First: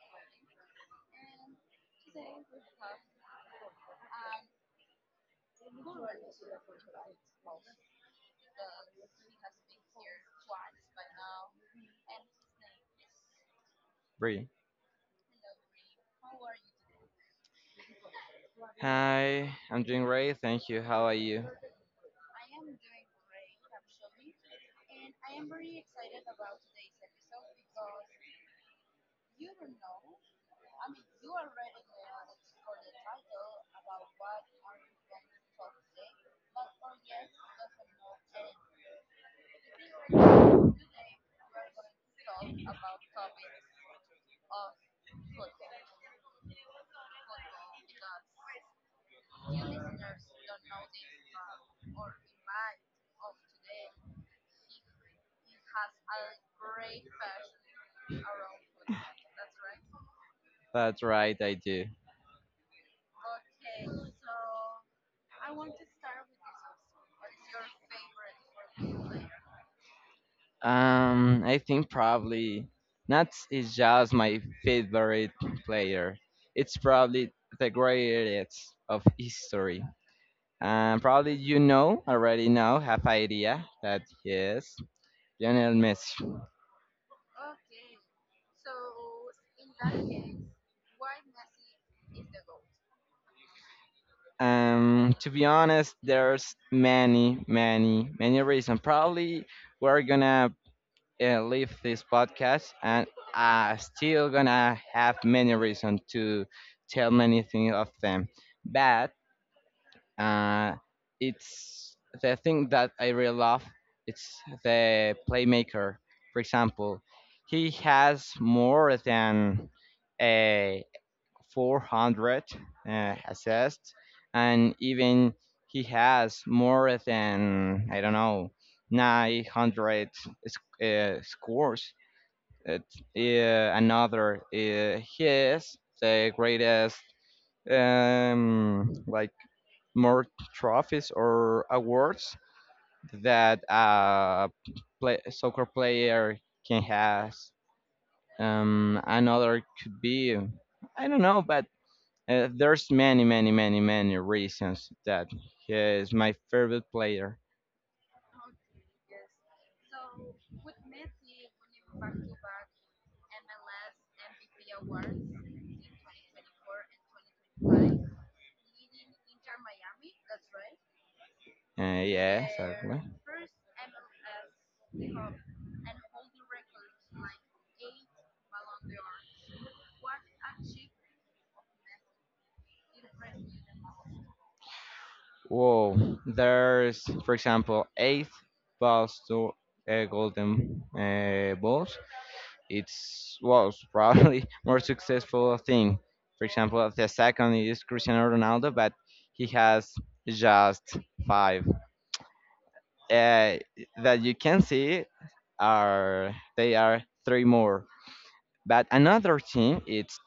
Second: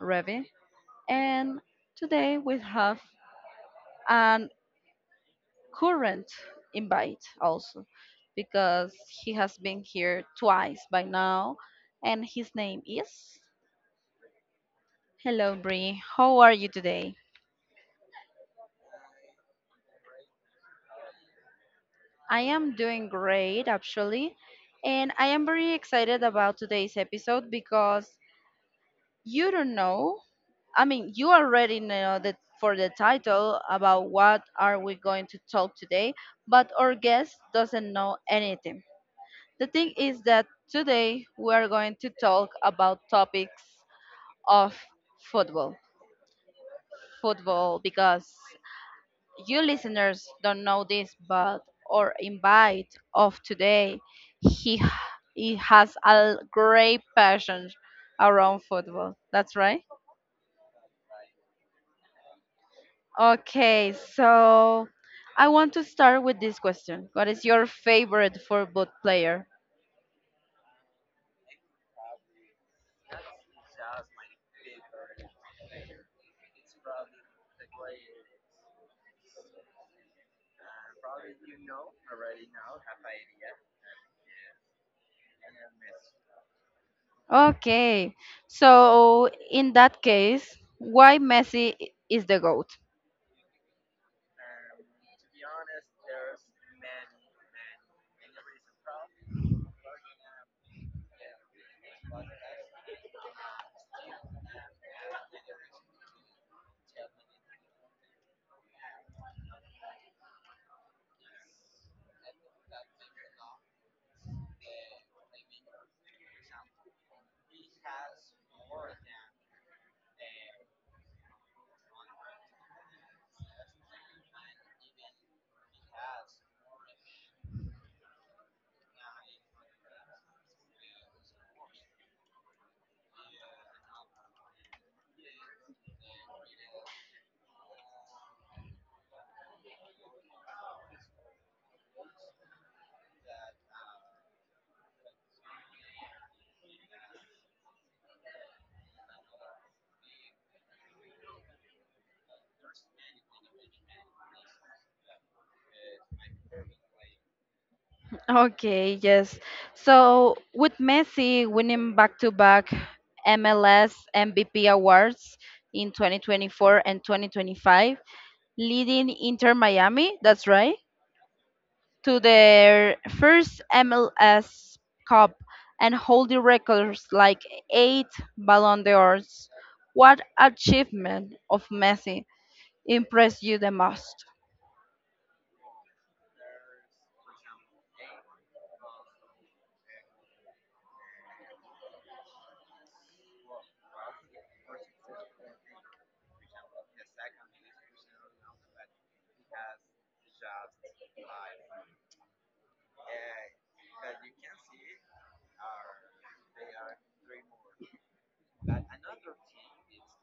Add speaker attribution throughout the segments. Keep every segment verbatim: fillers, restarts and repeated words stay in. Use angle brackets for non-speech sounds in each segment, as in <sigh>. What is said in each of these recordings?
Speaker 1: Revi, and today we have an current invite also because he has been here twice by now, and his name is.
Speaker 2: Bree.
Speaker 1: Hello, Bree. How are you today?
Speaker 2: Hi, I'm doing great, thank you. How are you?
Speaker 1: I am doing great actually, and I am very excited about today's episode because you don't know, I mean, you already know that for the title about what are we going to talk today, but our guest doesn't know anything. The thing is that today we are going to talk about topics of football. Football because you listeners don't know this, but our invite of today, he he has a great passion around football. That's right.
Speaker 2: That's right, I do.
Speaker 1: Okay, so I want to start with this question. What is your favorite football player?
Speaker 2: Um, I think probably Nats is just my favorite player. It's probably the greatest of history. Um, probably you know already now have idea that he is Lionel Messi.
Speaker 1: Okay, so in that case, why Messi i- is the GOAT?
Speaker 2: Um, to be honest, there's many, many, many reasons. Probably we're gonna uh, leave this podcast, and I still gonna have many reasons to tell many things of them. But uh, it's the thing that I really love. It's the playmaker. For example, he has more than a four hundred uh, assists, and even he has more than, I don't know, nine hundred sc- uh, scores it, yeah, another, uh, he is the greatest, um, like more trophies or awards that a play, soccer player can has. Um, another could be, I don't know, but uh, there's many, many, many, many reasons that he is my favorite player.
Speaker 1: Okay, yes. So with Messi winning back-to-back M L S M V P awards in twenty twenty-four and twenty twenty-five, leading Inter Miami, that's right,
Speaker 2: Uh,
Speaker 1: to
Speaker 2: yeah,
Speaker 1: their
Speaker 2: exactly.
Speaker 1: first M L S Cup and holding records like eight Ballon d'Ors. What achievement of Messi impressed you the most?
Speaker 2: Whoa, there's, for example, eight balls to uh, golden uh, balls. It's was probably <laughs> more successful thing. For example, the second is Cristiano Ronaldo, but he has just five. Uh, that you can see are they are three more. But another team, it's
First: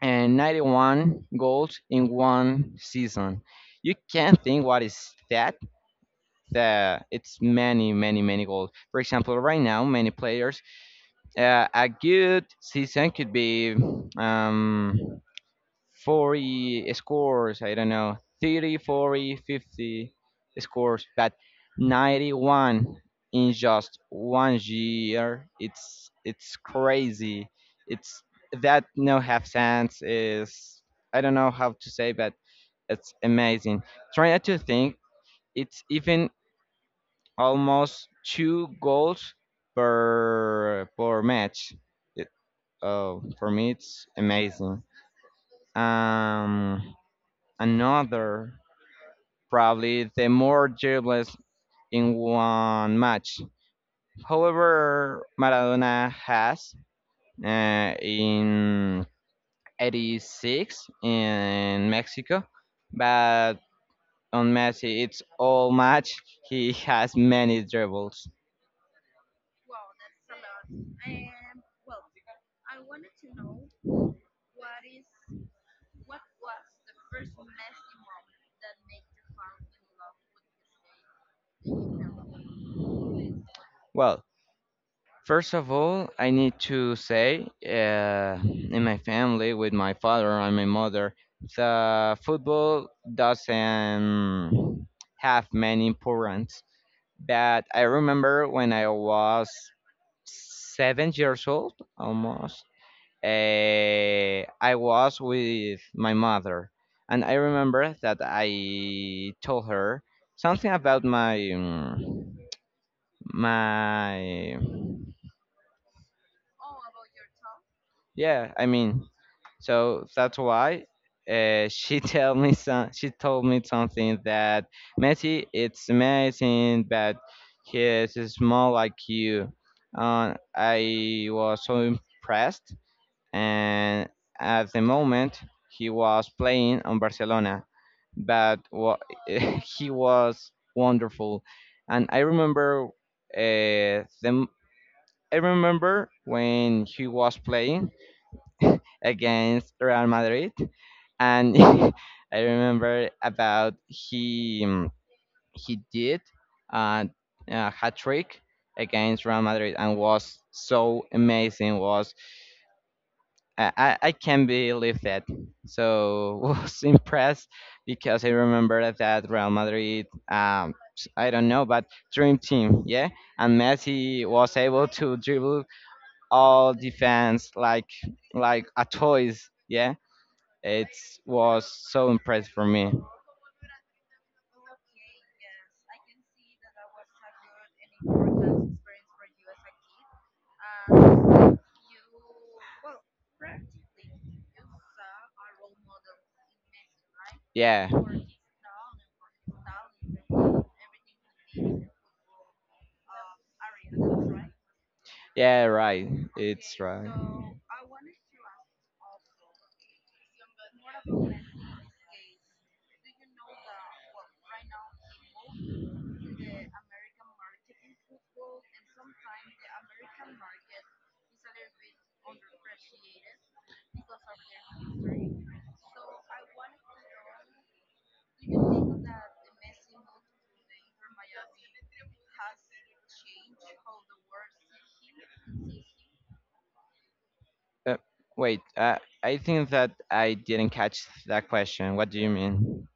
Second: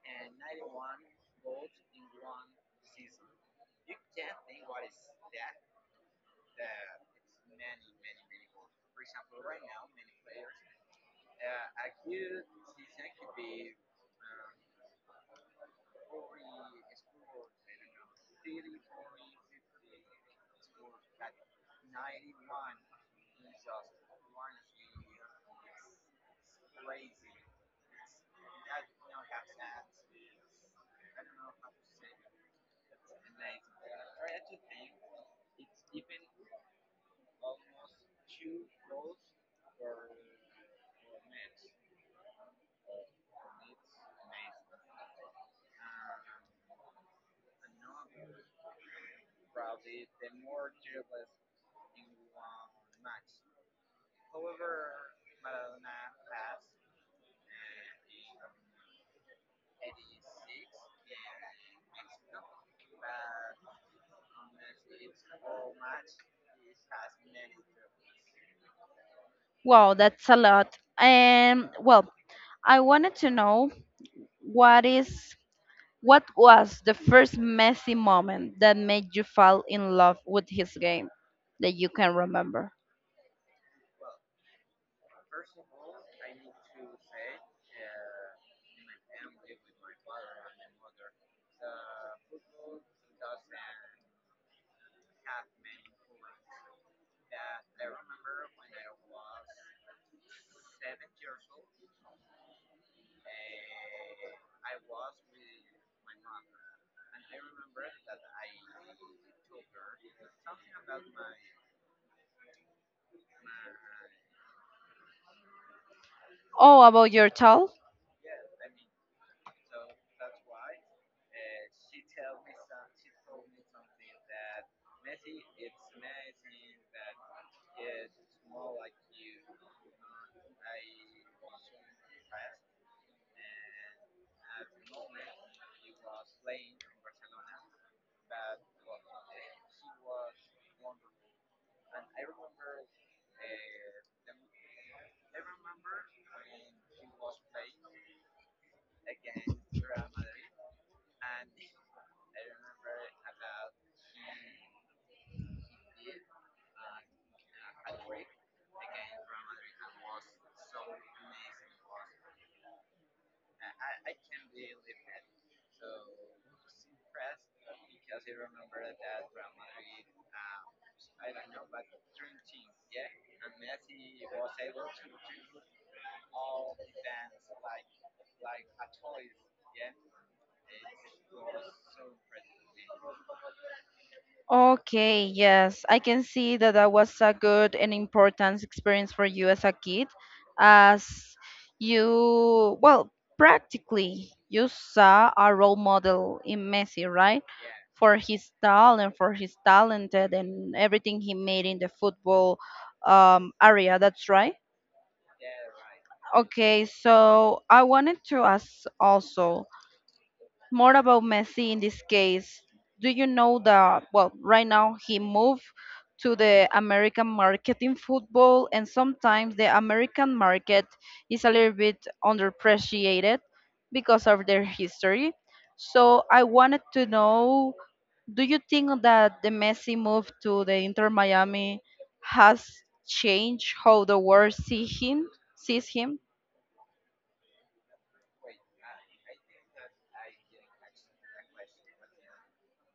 Speaker 2: uh, ninety-one goals in one season. You can think what is that, the it's many many many goals. For example, right now many players uh, a good season could be um forty scores, I don't know, thirty, forty, fifty scores, but ninety-one in just one year, it's it's crazy, it's that no half sense is, I don't know how to say, but it's amazing. Trying to think, it's even almost two goals per per match. It, uh, for me, it's amazing. Um, another probably the more dribbles in one match. However, Maradona has uh, in eighty-six in Mexico, but on Messi, it's all match. He has many dribbles.
Speaker 1: Wow, that's a lot. And well, I wanted to know what is what was the first Messi moment that made you fall in love with his game that you can remember?
Speaker 2: Well, first of all, I need to say, uh, in my family, with my father and my mother, the football doesn't have many importance. But I remember when I was seven years old, almost, uh, I was with my mother. And I remember that I told her something about my, um, my
Speaker 1: Oh, about your tall?
Speaker 2: Yeah, I mean, so that's why uh, she <laughs> tell me some. She told me something that Messi, it's amazing, but he is small like you. Uh, I was so impressed, and at the moment he was playing on Barcelona, but wa- <laughs> he was wonderful, and I remember uh, them. I remember when he was playing <laughs> against Real Madrid, and <laughs> I remember about he um, he did uh, a hat trick against Real Madrid and was so amazing. Was I, I I can't believe that. So <laughs> was impressed because I remember that Real Madrid. Um, I don't know, but dream team, yeah. And Messi was able to dribble all defense like like a toys, yeah. It was so impressive for me.
Speaker 1: Okay, yes, I can see that that was a good and important experience for you as a kid, as you, well, practically you saw a role model in Messi, right?
Speaker 2: Yeah.
Speaker 1: For his talent, for his talented and everything he made in the football um, area, that's right.
Speaker 2: Yeah, right. It's
Speaker 1: Okay,
Speaker 2: right.
Speaker 1: so I wanted to ask also more about Messi in this case. Do you know that, well, right now he moved to the American market in football, and sometimes the American market is a little bit underappreciated because of their history. So I wanted to know, do you think that the Messi move to the Inter Miami has changed how the world see him, sees him?
Speaker 2: Uh, wait, uh, I think that I didn't catch that question. What do you mean?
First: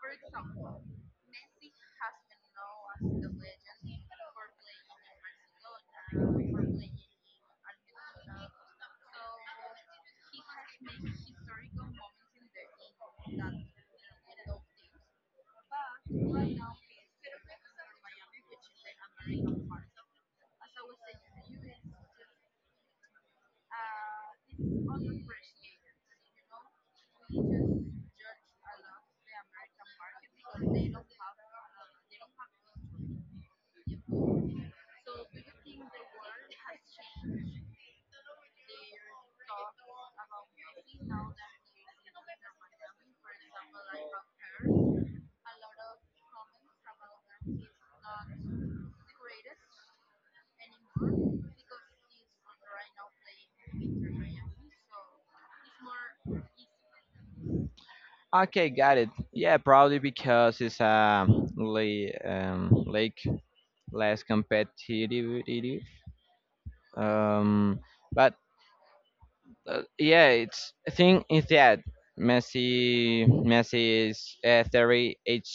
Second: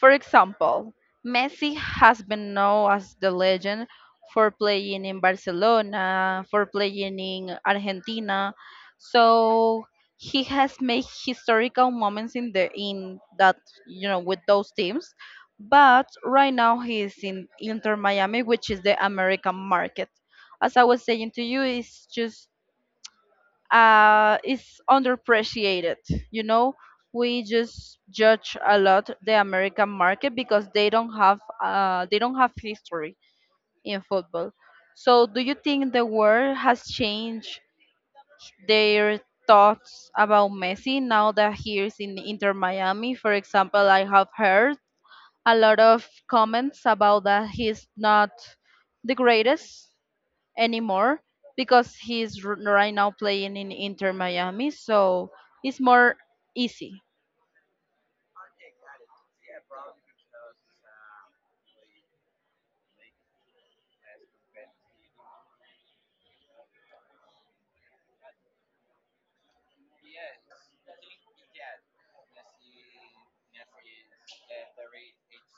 Speaker 1: For example, Messi has been known as the legend for playing in Barcelona, for playing in Argentina. So he has made historical moments in the in that you know with those teams. But right now he is in Inter Miami, which is the American market. As I was saying to you, it's just uh, is underappreciated. You know, we just judge a lot the American market because they don't have uh, they don't have history in football. So, do you think the world has changed their thoughts about Messi now that he is in Inter Miami? For example, I have heard a lot of comments about that he's not the greatest anymore because he's r- right now playing in Inter Miami, so it's more easy.
Speaker 2: Okay, got it. Yeah, probably because it's a lake, um, lake less competitive it is. Um, but uh, yeah, it's I think is that Messi Messi is uh, thirty-eight,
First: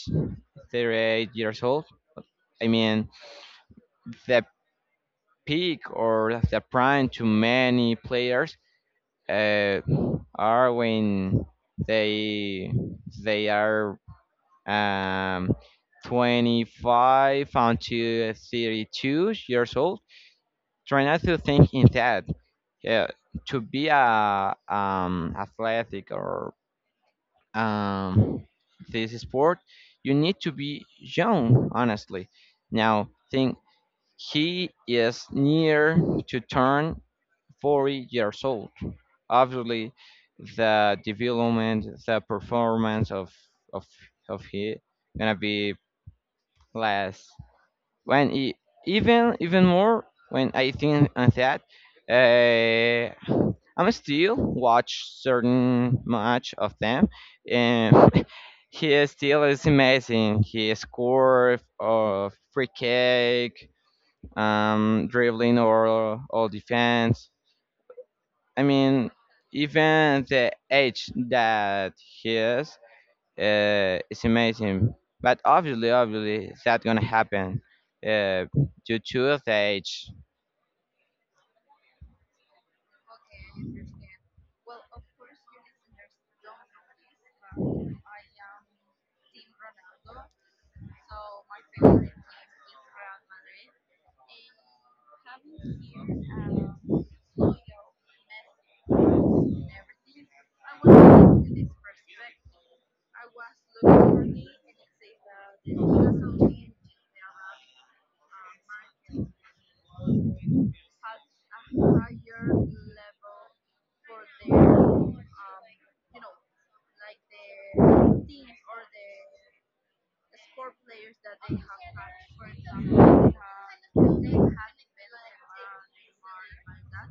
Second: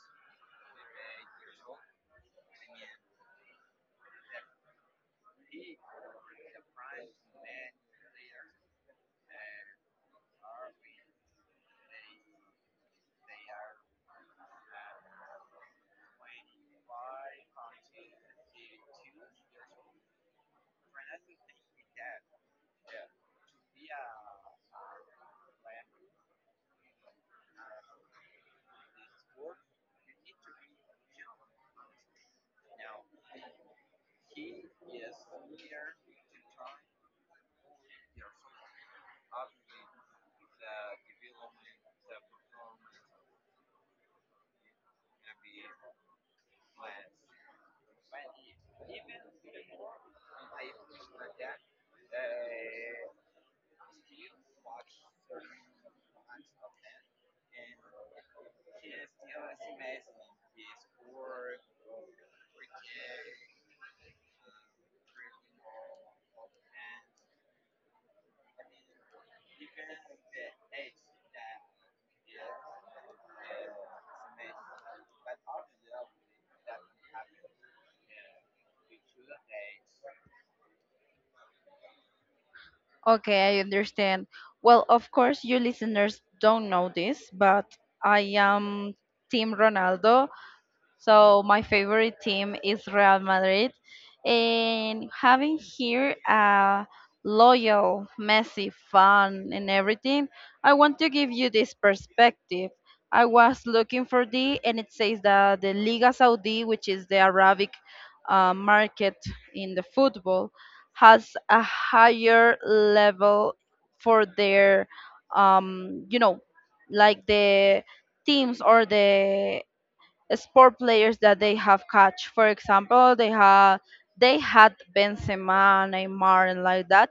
Speaker 2: thirty-eight years old. I mean the peak or the prime to many players uh, are when they they are um, twenty-five until thirty-two years old, try not to think instead. Yeah, to be a um, athletic or um, this sport, you need to be young, honestly. Now think he is near to turn forty years old. Obviously, the development, the performance of of of he gonna be less when e- even even more when I think on that, uh, I'm still watch certain much of them, and <laughs> he still is amazing. He scored of free kick, um, dribbling or all defense. I mean, even the age that he is, uh, it's amazing. But obviously, obviously, it's not gonna happen uh, due to his age.
Speaker 1: Okay, I understand. Well, of course, you listeners don't know this, but I am Team Ronaldo. So my favorite team is Real Madrid, and having here a loyal, messy, fan, and everything, I want to give you this perspective. I was looking for the, and it says that the Liga Saudi, which is the Arabic uh, market in the football, has a higher level for their, um, you know, like the teams or the sport players that they have catch. For example, they have they had Benzema, Neymar, and like that,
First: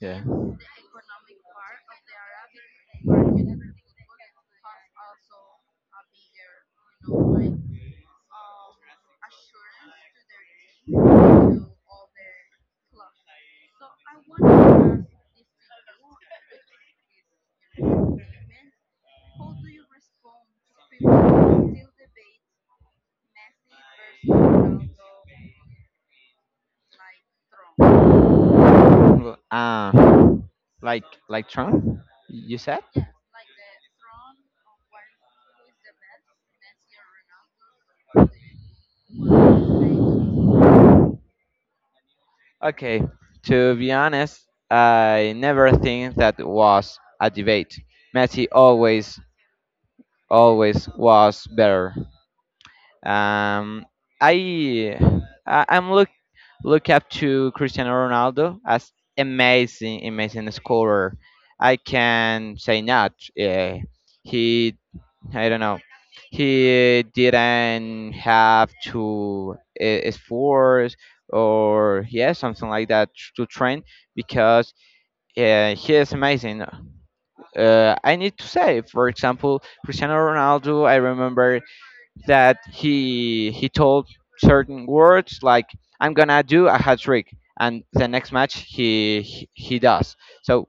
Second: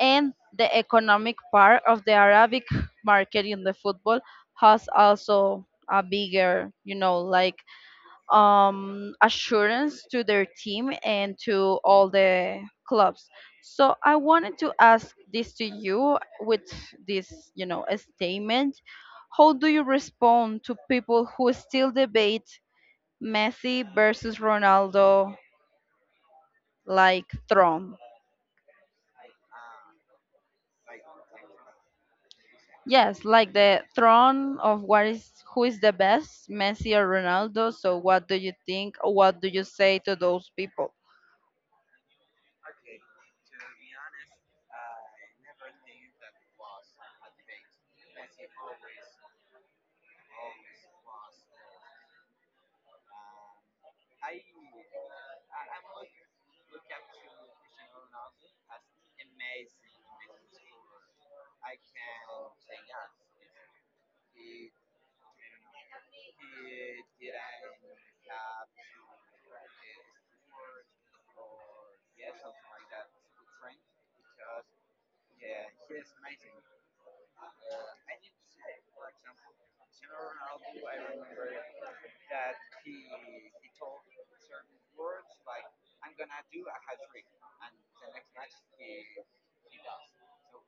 Speaker 2: Yeah.
Speaker 1: the economic part of the Arabic market in the football has also a bigger, you know, like um, assurance to their team and to all the clubs. So I wanted to ask this to you with this, you know, a statement. How do you respond to people who still debate Messi versus Ronaldo like throne.
Speaker 2: Well, Uh, like like Trump, you said?
Speaker 1: Yes, like the throne of what is who is the best, Messi or Ronaldo. So what do you think? What do you say to those?
Speaker 2: Okay. To be honest, I never think that was a debate. Messi always always was better. Um, I I- I'm looking. Look up to Cristiano Ronaldo as amazing, amazing scorer. I can say not. Uh, he, I don't know, he didn't have to uh, force or yeah, something like that to train because uh, he is amazing. Uh, I need to say, for example, Cristiano Ronaldo. I remember that he he told certain words like I'm gonna do a hat trick, and the next match he he, he does. So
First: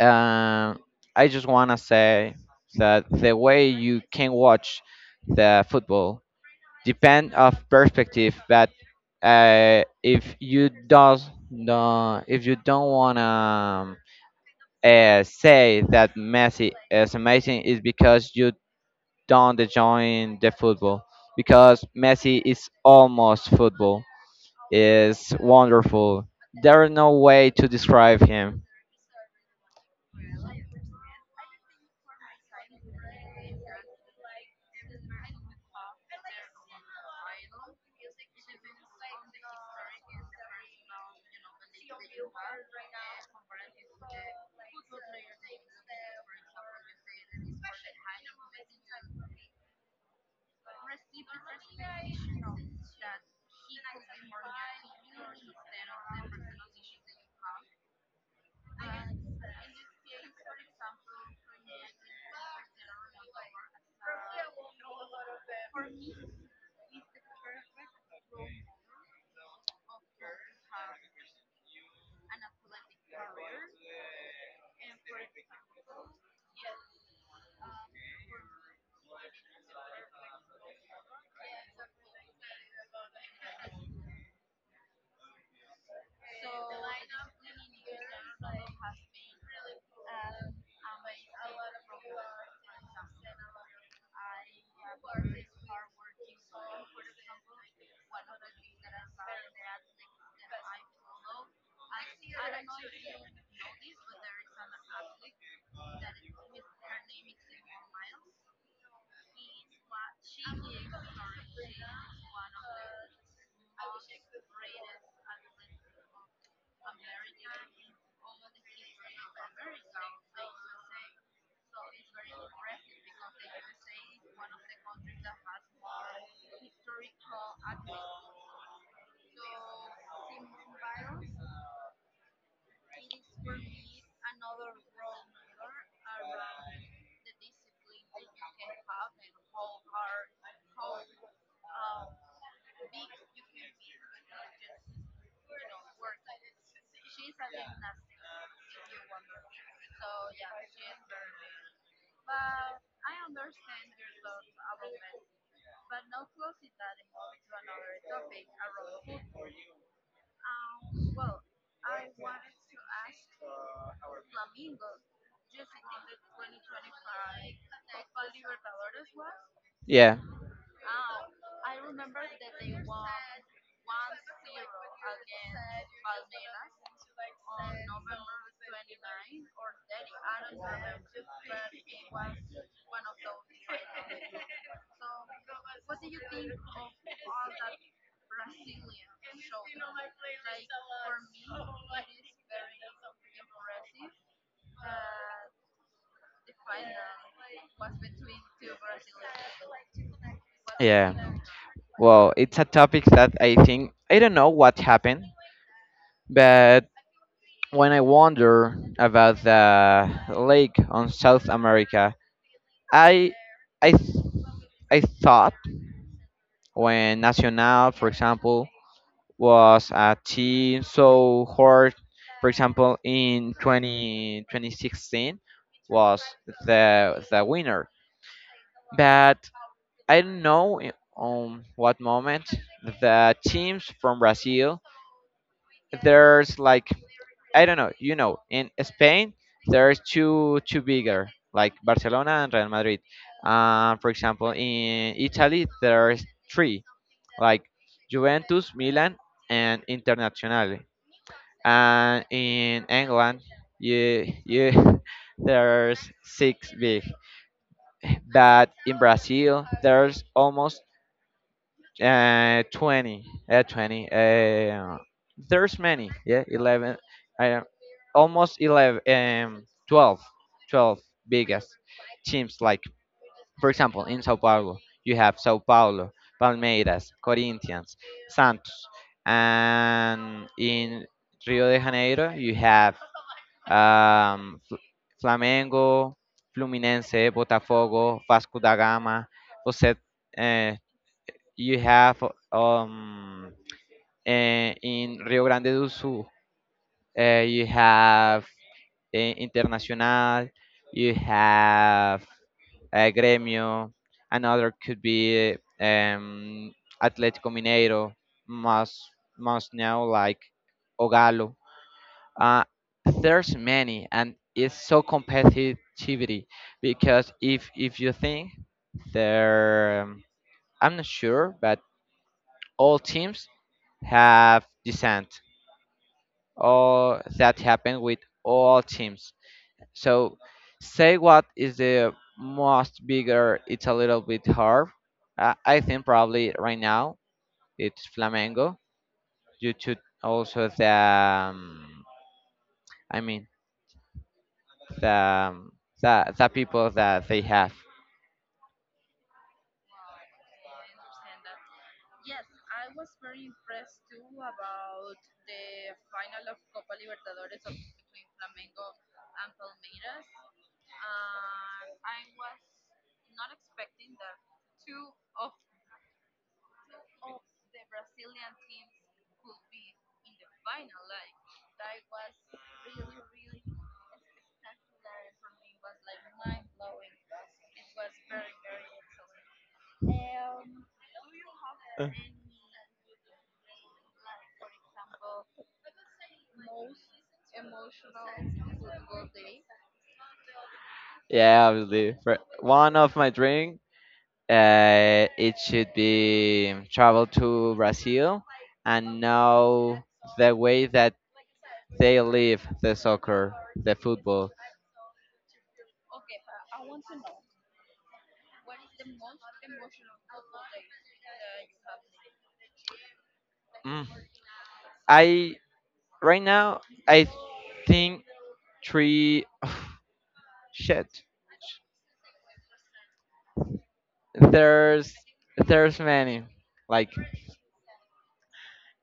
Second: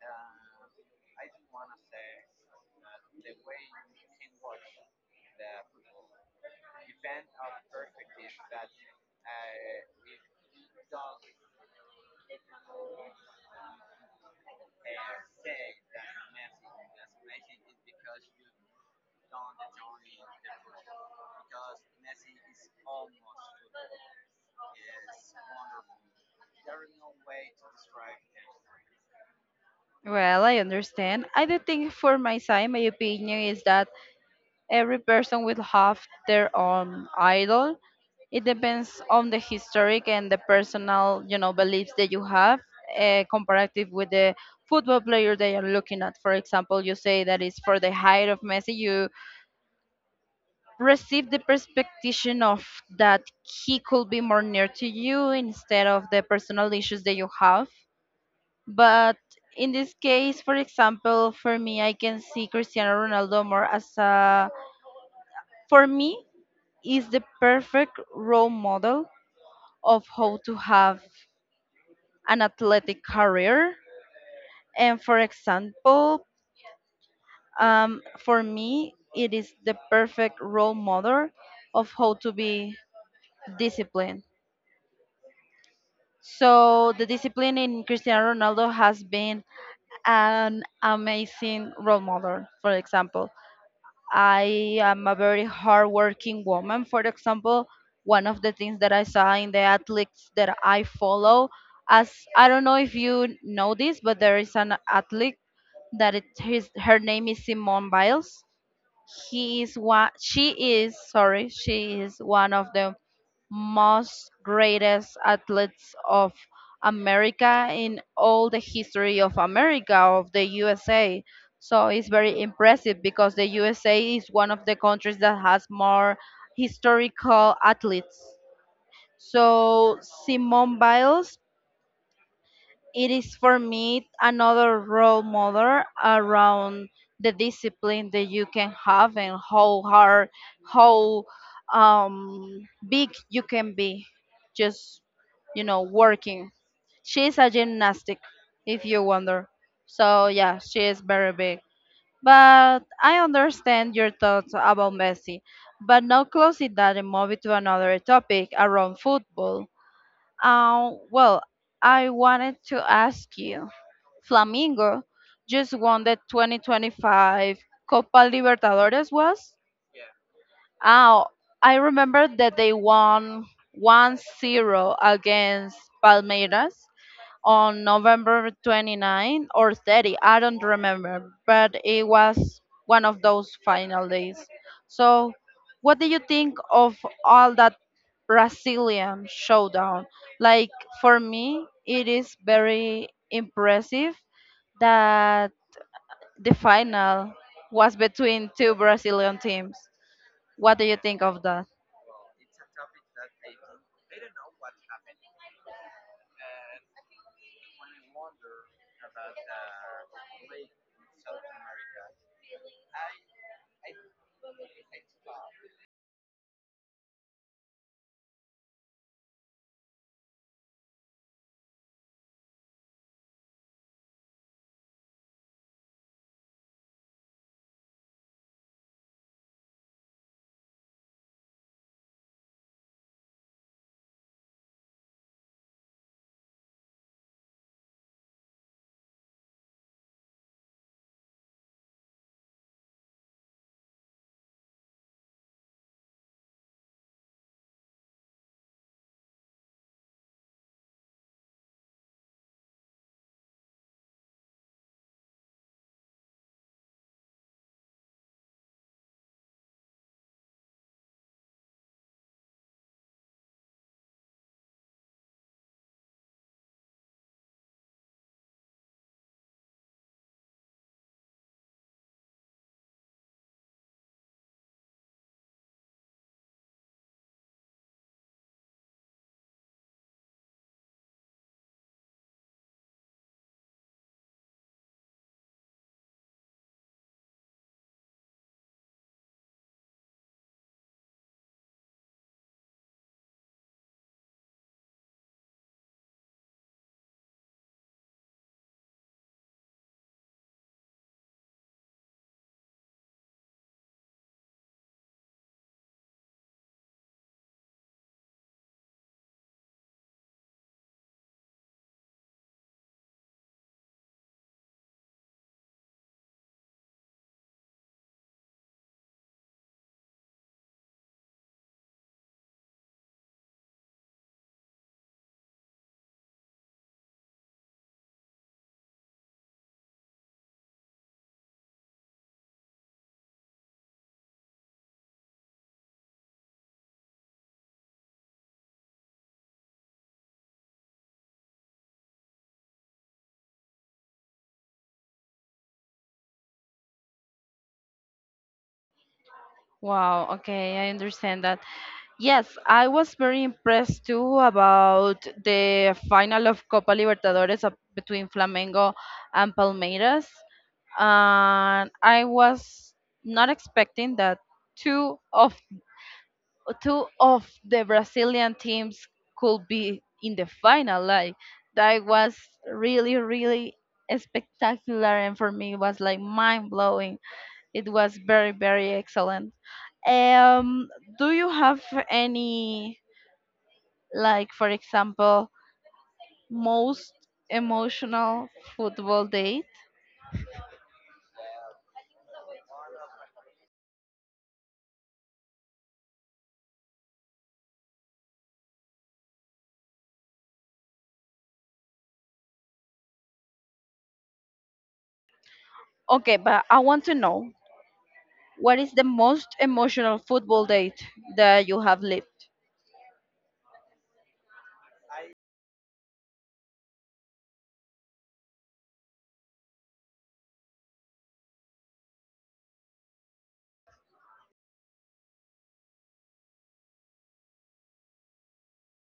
Speaker 2: um, I just wanna say that the way you can watch the football depend of perspective, but uh, if you does no if you don't wanna um, uh, say that Messi is amazing is because you don't join the football because Messi is almost football. Is wonderful. There are no way to describe him.
Speaker 1: Well, I understand. I do think for my side, my opinion is that every person will have their own idol. It depends on the historic and the personal, you know, beliefs that you have, uh, comparative with the football player they are looking at. For example, you say that it's for the height of Messi. You receive the perspective of that he could be more near to you instead of the personal issues that you have. But in this case, for example, for me, I can see Cristiano Ronaldo more as a, for me, is the perfect role model of how to have an athletic career. And for example, um, for me, it is the perfect role model of how to be disciplined. So the discipline in Cristiano Ronaldo has been an amazing role model. For example, I am a very hardworking woman. For example, one of the things that I saw in the athletes that I follow, as I don't know if you know this, but there is an athlete that it, his, her name is Simone Biles. He is one. She is sorry. She is one of the most greatest athletes of America in all the history of America, of the U S A. So it's very impressive because the U S A is one of the countries that has more historical athletes. So Simone Biles it is for me another role model around the discipline that you can have and how hard, how um, big you can be just, you know, working. She's a gymnastic, if you wonder. So, yeah, she is very big. But I understand your thoughts about Messi. But now closing that movie to another topic around football. Uh, well, I wanted to ask you, Flamingo just won the twenty twenty-five Copa Libertadores was?
Speaker 2: Yeah,
Speaker 1: Oh, I remember that they won 1-0 against Palmeiras on November 29 or thirty. I don't remember, but it was one of those final days. So, what do you think of all that Brazilian showdown? Like, for me, it is very impressive that the final was between two Brazilian teams. What do you
Speaker 2: yeah.
Speaker 1: think of that?
Speaker 2: Well, it's a topic that I think I don't know what happened, but when I wonder about the lake on South America, I I th- I thought when Nacional, for example, was a team so hard. For example, in twenty twenty sixteen was the the winner. But I don't know i- on what moment the teams from Brazil. There's, like, I don't know. You know, in Spain there's two two bigger like Barcelona and Real Madrid. Uh, for example, in Italy there's three like Juventus, Milan, and Internazionale. And in England, you you <laughs> there's six big, but in Brazil there's almost uh, twenty, uh, twenty. Uh, there's many, yeah, eleven, uh, almost eleven, um, twelve, twelve biggest teams. Like, for example, in Sao Paulo, you have Sao Paulo, Palmeiras, Corinthians, Santos, and in Rio de Janeiro, you have um, Flamengo, Fluminense, Botafogo, Vasco da Gama. Você eh, you have um, eh, in Rio Grande do Sul, eh, you have eh, Internacional, you have uh, Grêmio. Another could be um, Atlético Mineiro. Most most now like Ogalo. uh, there's many, and it's so competitivity because if if you think there, um, I'm not sure, but all teams have descent. All that happened with all teams, so say what is the most bigger, it's a little bit hard. uh, I think probably right now it's Flamengo, due to also the, um, I mean, the the, the people that they have.
Speaker 1: Wow, okay, I understand that. Yes, I was very impressed too about the final of Copa Libertadores up between Flamengo and Palmeiras. And I was not expecting that two of two of the Brazilian teams could be in the final. Like that was really, really spectacular and for me it was like mind blowing. It was very, very excellent. Um, do you have any, like for example, most emotional football date?
Speaker 2: Yeah, obviously. For one of my dream, uh, it should be travel to Brazil and know the way that they live the soccer, the football.
Speaker 1: Okay, but I want to know what is the most emotional football date that you have lived?
Speaker 2: Mm. I right now I think three <sighs> shit. There's there's many, like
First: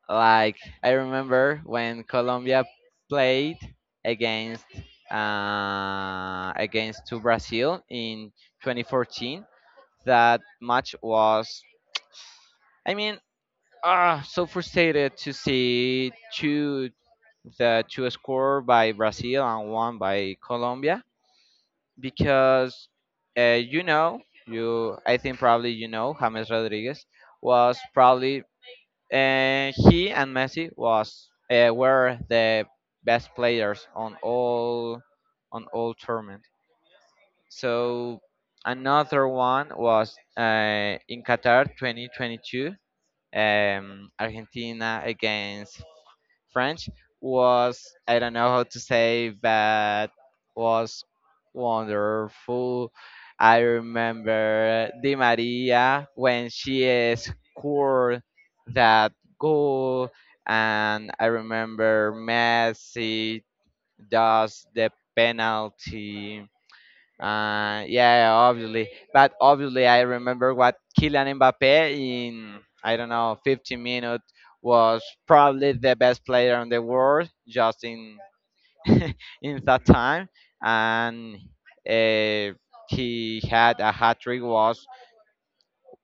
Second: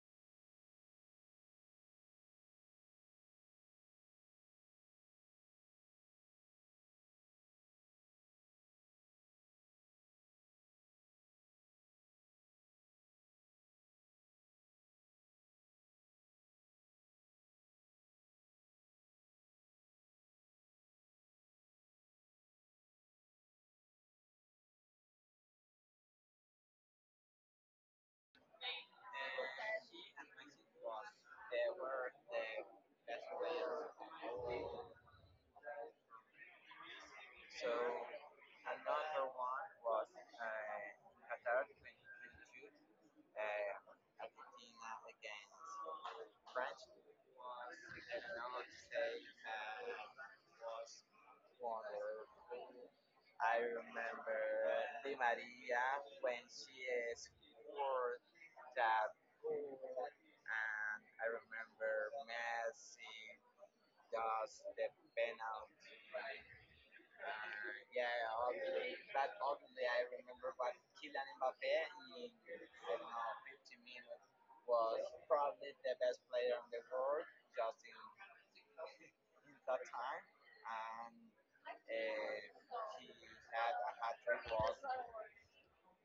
Speaker 2: Like I remember when Colombia played against uh, against to Brazil in twenty fourteen. That match was, I mean, ah, so frustrated to see two the two score by Brazil and one by Colombia, because uh, you know, you I think probably, you know, James Rodriguez was probably, and he and Messi was uh, were the best players on all on all tournament. So another one was uh, in Qatar twenty twenty-two, um, Argentina against French was, I don't know how to say, but was wonderful. I remember Di Maria when she scored that goal, and I remember Messi does the penalty. Uh, yeah, obviously. But obviously, I remember what Kylian Mbappe in, I don't know, fifteen minutes was probably the best player in the world just in <laughs> in that time, and uh, he had a hat trick, was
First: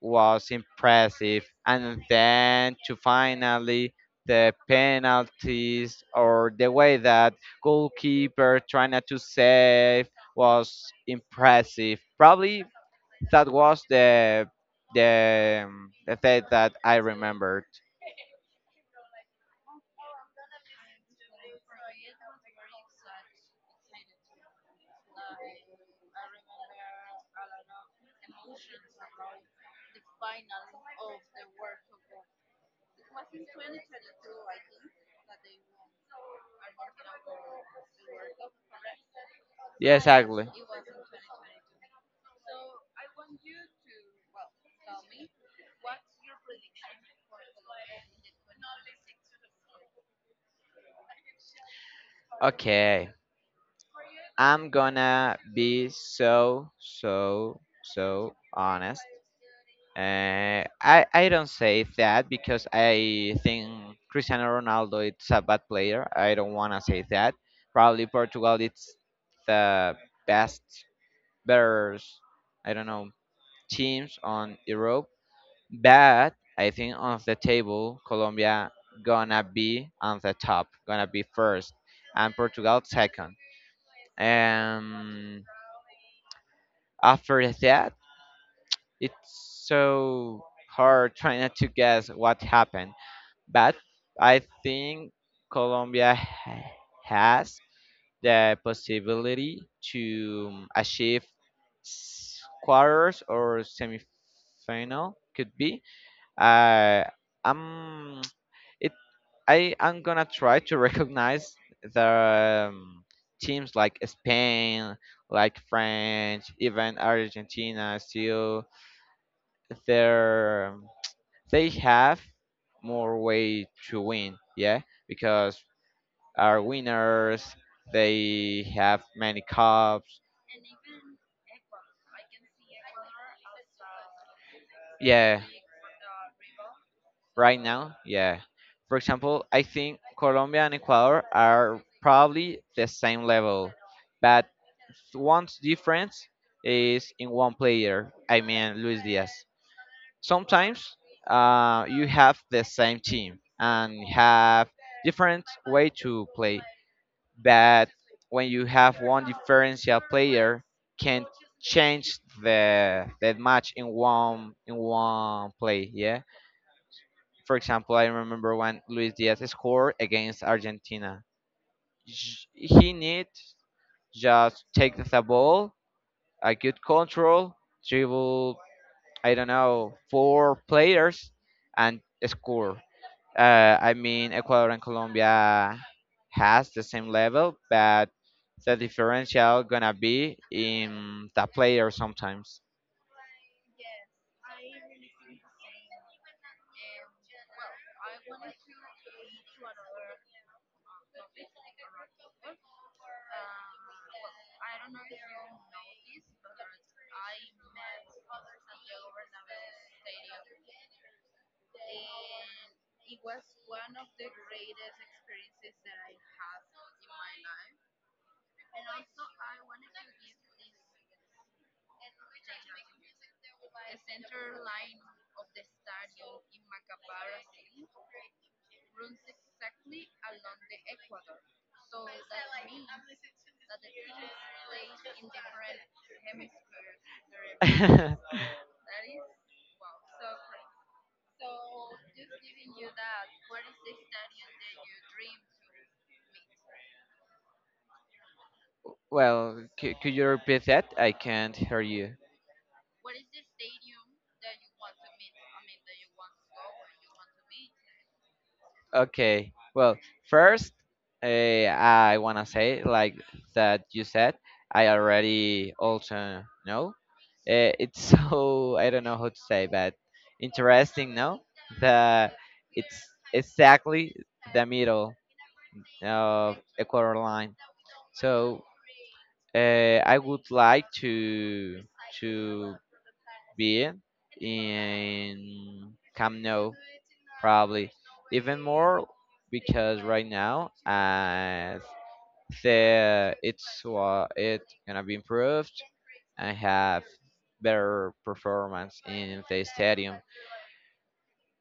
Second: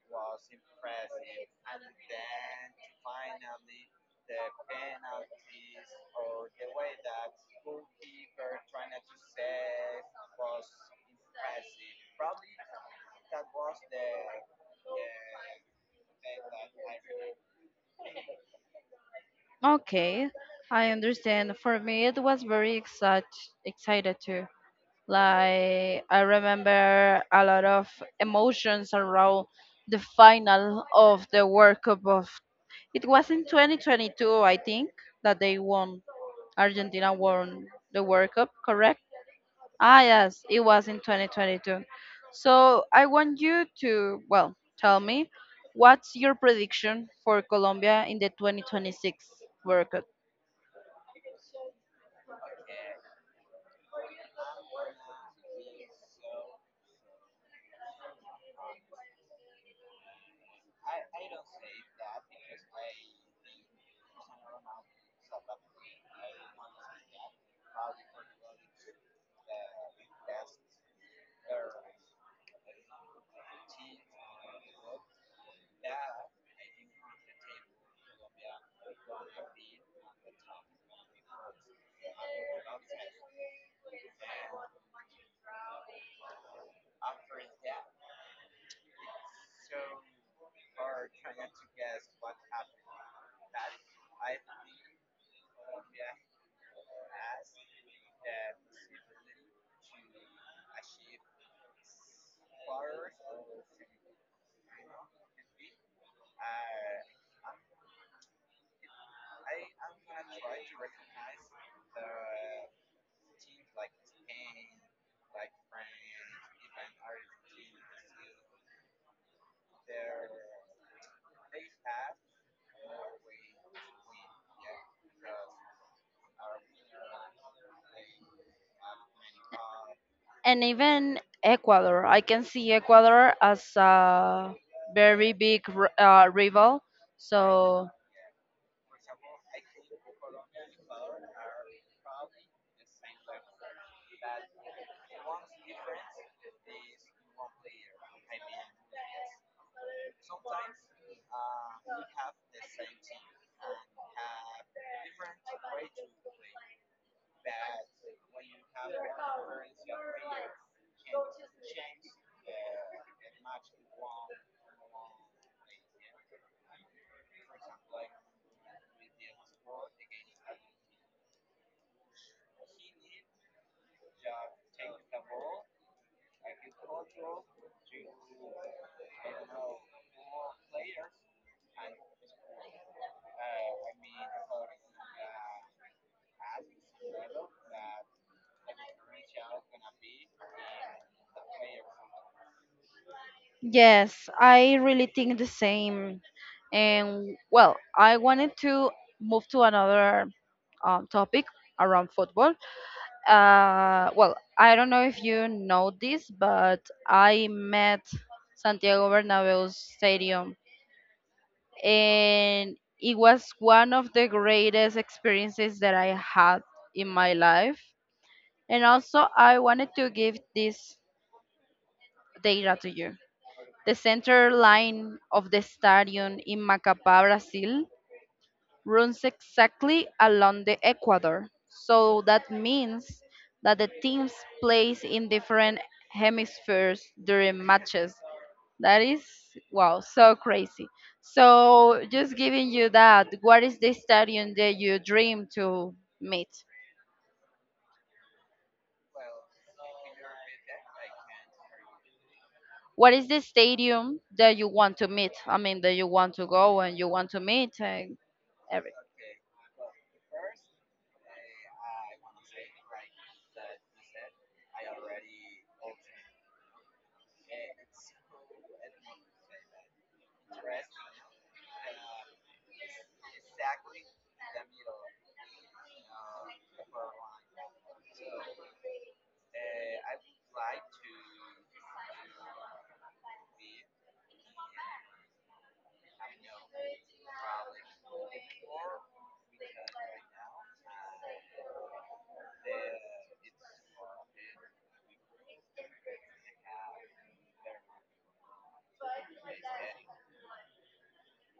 Speaker 2: was impressive. And then to finally the penalties or the way that goalkeeper trying not to save was impressive. Probably that was the the um, the date that I remembered.
Speaker 1: Okay, I understand. For me it was very excite, excited too. Like, I remember a lot of emotions around the final of the World Cup of, it was in twenty twenty-two, I think, that they won. Argentina won the World Cup. Correct.
Speaker 2: Yeah,
Speaker 1: Ah, yes,
Speaker 2: exactly.
Speaker 1: it was in twenty twenty-two. So I want you to, well, tell me, what's your prediction for Colombia in the twenty twenty-six World Cup?
Speaker 2: Okay. I'm gonna be so so so honest. Uh, I I don't say that because I think Cristiano Ronaldo is a bad player. I don't wanna say that. Probably Portugal it's the best, better. I don't know teams on Europe, but I think on the table Colombia gonna be on the top, gonna be first, and Portugal second. And after that, it's so hard trying not to guess what happened, but I think Colombia ha- has the possibility to achieve s- quarters or semifinal could be, uh, I'm it I am gonna try to <laughs> recognize the, um, teams like Spain, like France, even Argentina. Still, they're um, they have more way to win, yeah, because our winners they have many cups,
Speaker 1: And even Ecuador. I can see Ecuador as a very
Speaker 2: yeah.
Speaker 1: big r- uh, rival.
Speaker 2: Right
Speaker 1: So,
Speaker 2: now, yeah. For example, I think Colombia and Ecuador are probably the same level, but one difference is in one player. I mean, Luis Diaz. Sometimes uh, you have the same team and have different way to play, but when you have one differential player, can change the that match in one in one play. Yeah, for example, I remember when Luis Diaz scored against Argentina. J- He need just take the ball, a good control, dribble, I don't know, four players, and score. Uh, I mean, Ecuador and Colombia has the same level, but the differential gonna be in the player sometimes.
Speaker 1: yes, I really think the same. And, well, I wanted to move to another um, topic around football. Uh, well, I don't know if you know this, but I met Santiago Bernabeu Stadium, and it was one of the greatest experiences that I had in my life. And also, I wanted to give this data to you. The center line of the stadium in Macapá, Brazil, runs exactly along the equator. So that means that the teams plays in different hemispheres during
Speaker 2: Different hemispheres.
Speaker 1: matches. That is wow, so crazy. So just giving you that, what is the stadium that you dream to meet?
Speaker 2: <laughs> Well, c- could you repeat that? I can't hear you.
Speaker 1: What is the stadium that you want to meet? I mean, that you want to go and you want to meet and everything.
Speaker 2: Okay. Well, first, uh, I wanna say like that you said. I already also know. Uh, it's so <laughs> I don't know how to say, but interesting. No, the it's exactly the middle of equator line. So uh, I would like to to be in Camp Nou, probably even more because right now as the it's uh, it's gonna be improved and have better performance in the stadium.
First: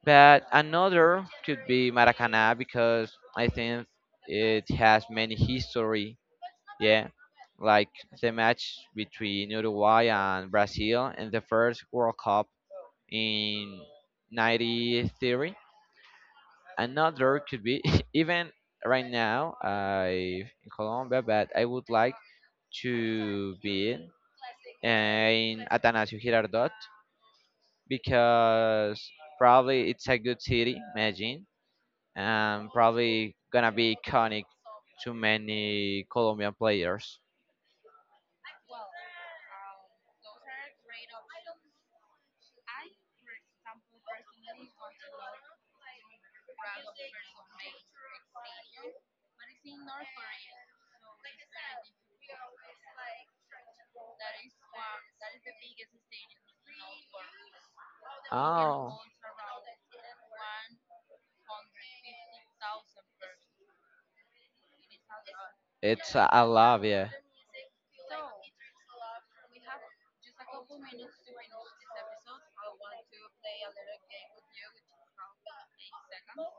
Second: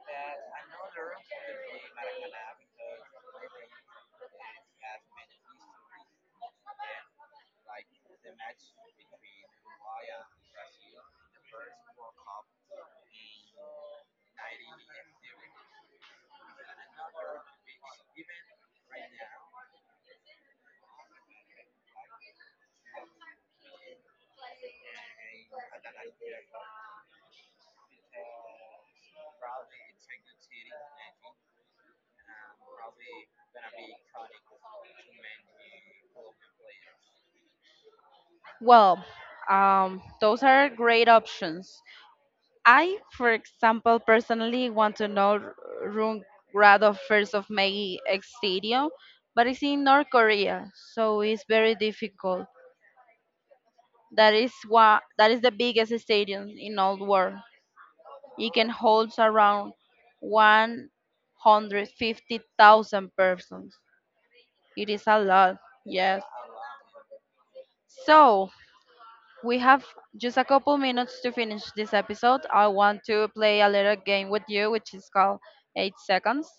Speaker 2: But another could be Maracana because I think it has many history. Yeah, like the match between Uruguay and Brazil in the first World Cup in ninety theory. Another could be <laughs> even right now I in Colombia, but I would like to be in Atanasio Girardot because probably it's a good city, imagine, and probably gonna be iconic to many Colombian players.
Speaker 1: Well, um, those are great options. I, for example, personally want to know Rungrado First of May Stadium, but it's in North Korea, so it's very difficult. That is why that is the biggest stadium in all world. It can
Speaker 2: Oh,
Speaker 1: hold around one hundred fifty thousand persons. It is a lot,
Speaker 2: it's
Speaker 1: yes.
Speaker 2: a, a love, yeah.
Speaker 1: So, we have just a couple minutes to finish this episode. I want to play a little game with you, which is called eight Seconds.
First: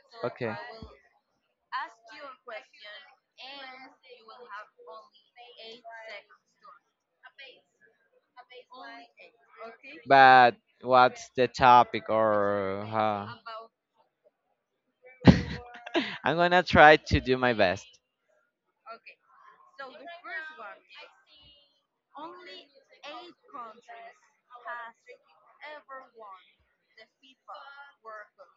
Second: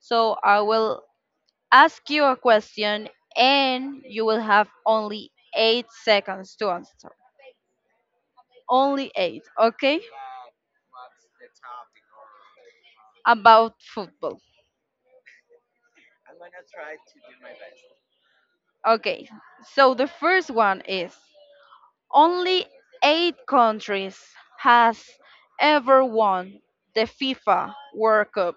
Speaker 1: So I will ask you a question and you will have only eight seconds to answer. Only eight, okay? About football.
Speaker 2: <laughs> I'm gonna try.
Speaker 1: Okay, so the first one is only eight countries has ever won the FIFA World Cup.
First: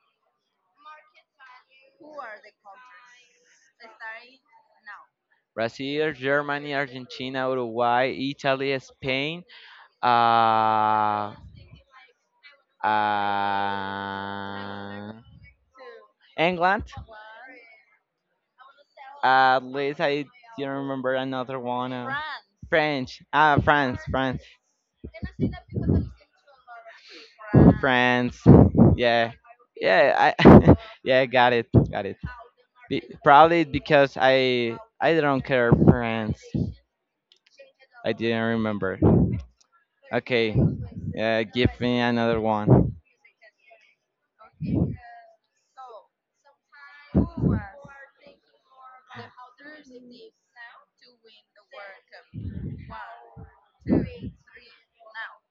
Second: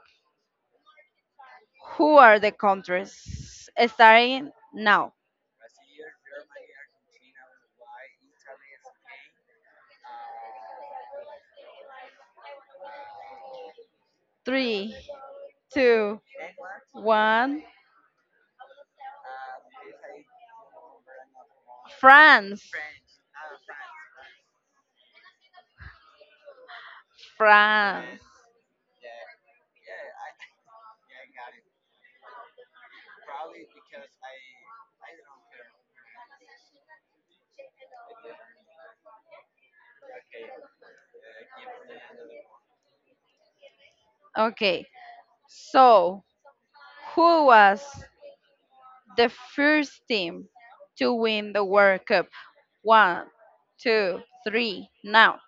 Speaker 1: Who are the countries? Starting now.
Speaker 2: Brazil, Uruguay, Italy,
Speaker 1: Three, two, one.
Speaker 2: at least I do remember another one. Uh,
Speaker 1: France.
Speaker 2: French. Ah, France, France,
Speaker 1: France.
Speaker 2: France. Yeah, yeah. I <laughs> yeah, got it, got it. Be- probably because I I don't care France. I didn't remember. Okay. Yeah, give me another one.
Speaker 1: Okay. So, who was the first team to win the World Cup? One, two, three. Now.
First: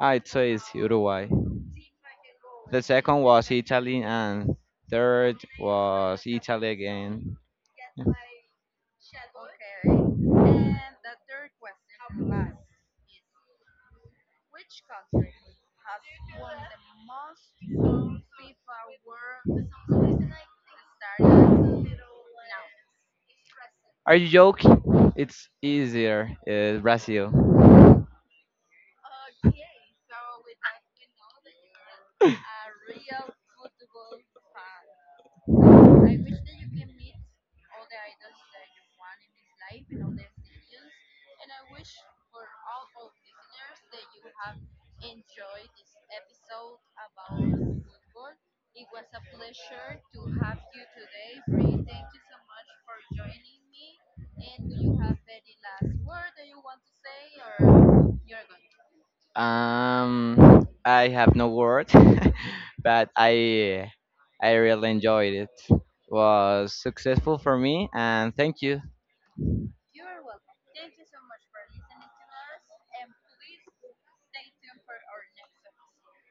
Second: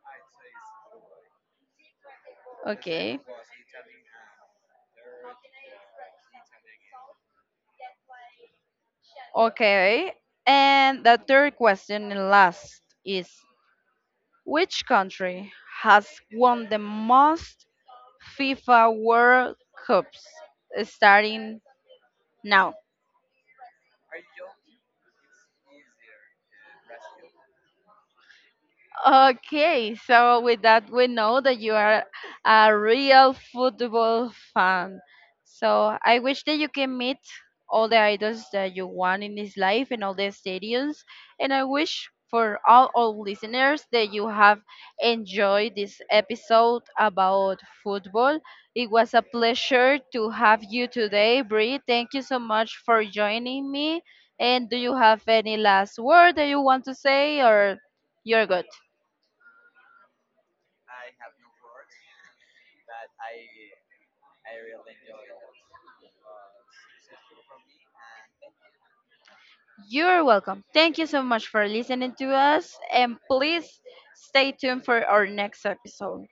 Speaker 2: I'd say it's Uruguay. The
Speaker 1: Okay.
Speaker 2: second was Italy, and third was Italy again. Yeah.
Speaker 1: Okay. And the third question and last is which country has won the most FIFA World Cups starting now.
Speaker 2: Are you joking? It's easier, uh, Brazil.
Speaker 1: Okay, so with that, we know that you are a real football fan. So I wish that you can meet all the idols that you want in this life and all the stadiums. And I wish for all our listeners that you have enjoyed this episode about football. It was a pleasure to have you today, Bree. Thank you so much for joining me. And do you have any last word that you want to say, or you're good?
Speaker 2: Um, I have no word, <laughs> but I I really enjoyed it. Was successful for me, and thank you.
Speaker 1: You're welcome. Thank you so much for listening to us, and please stay tuned for our next episode.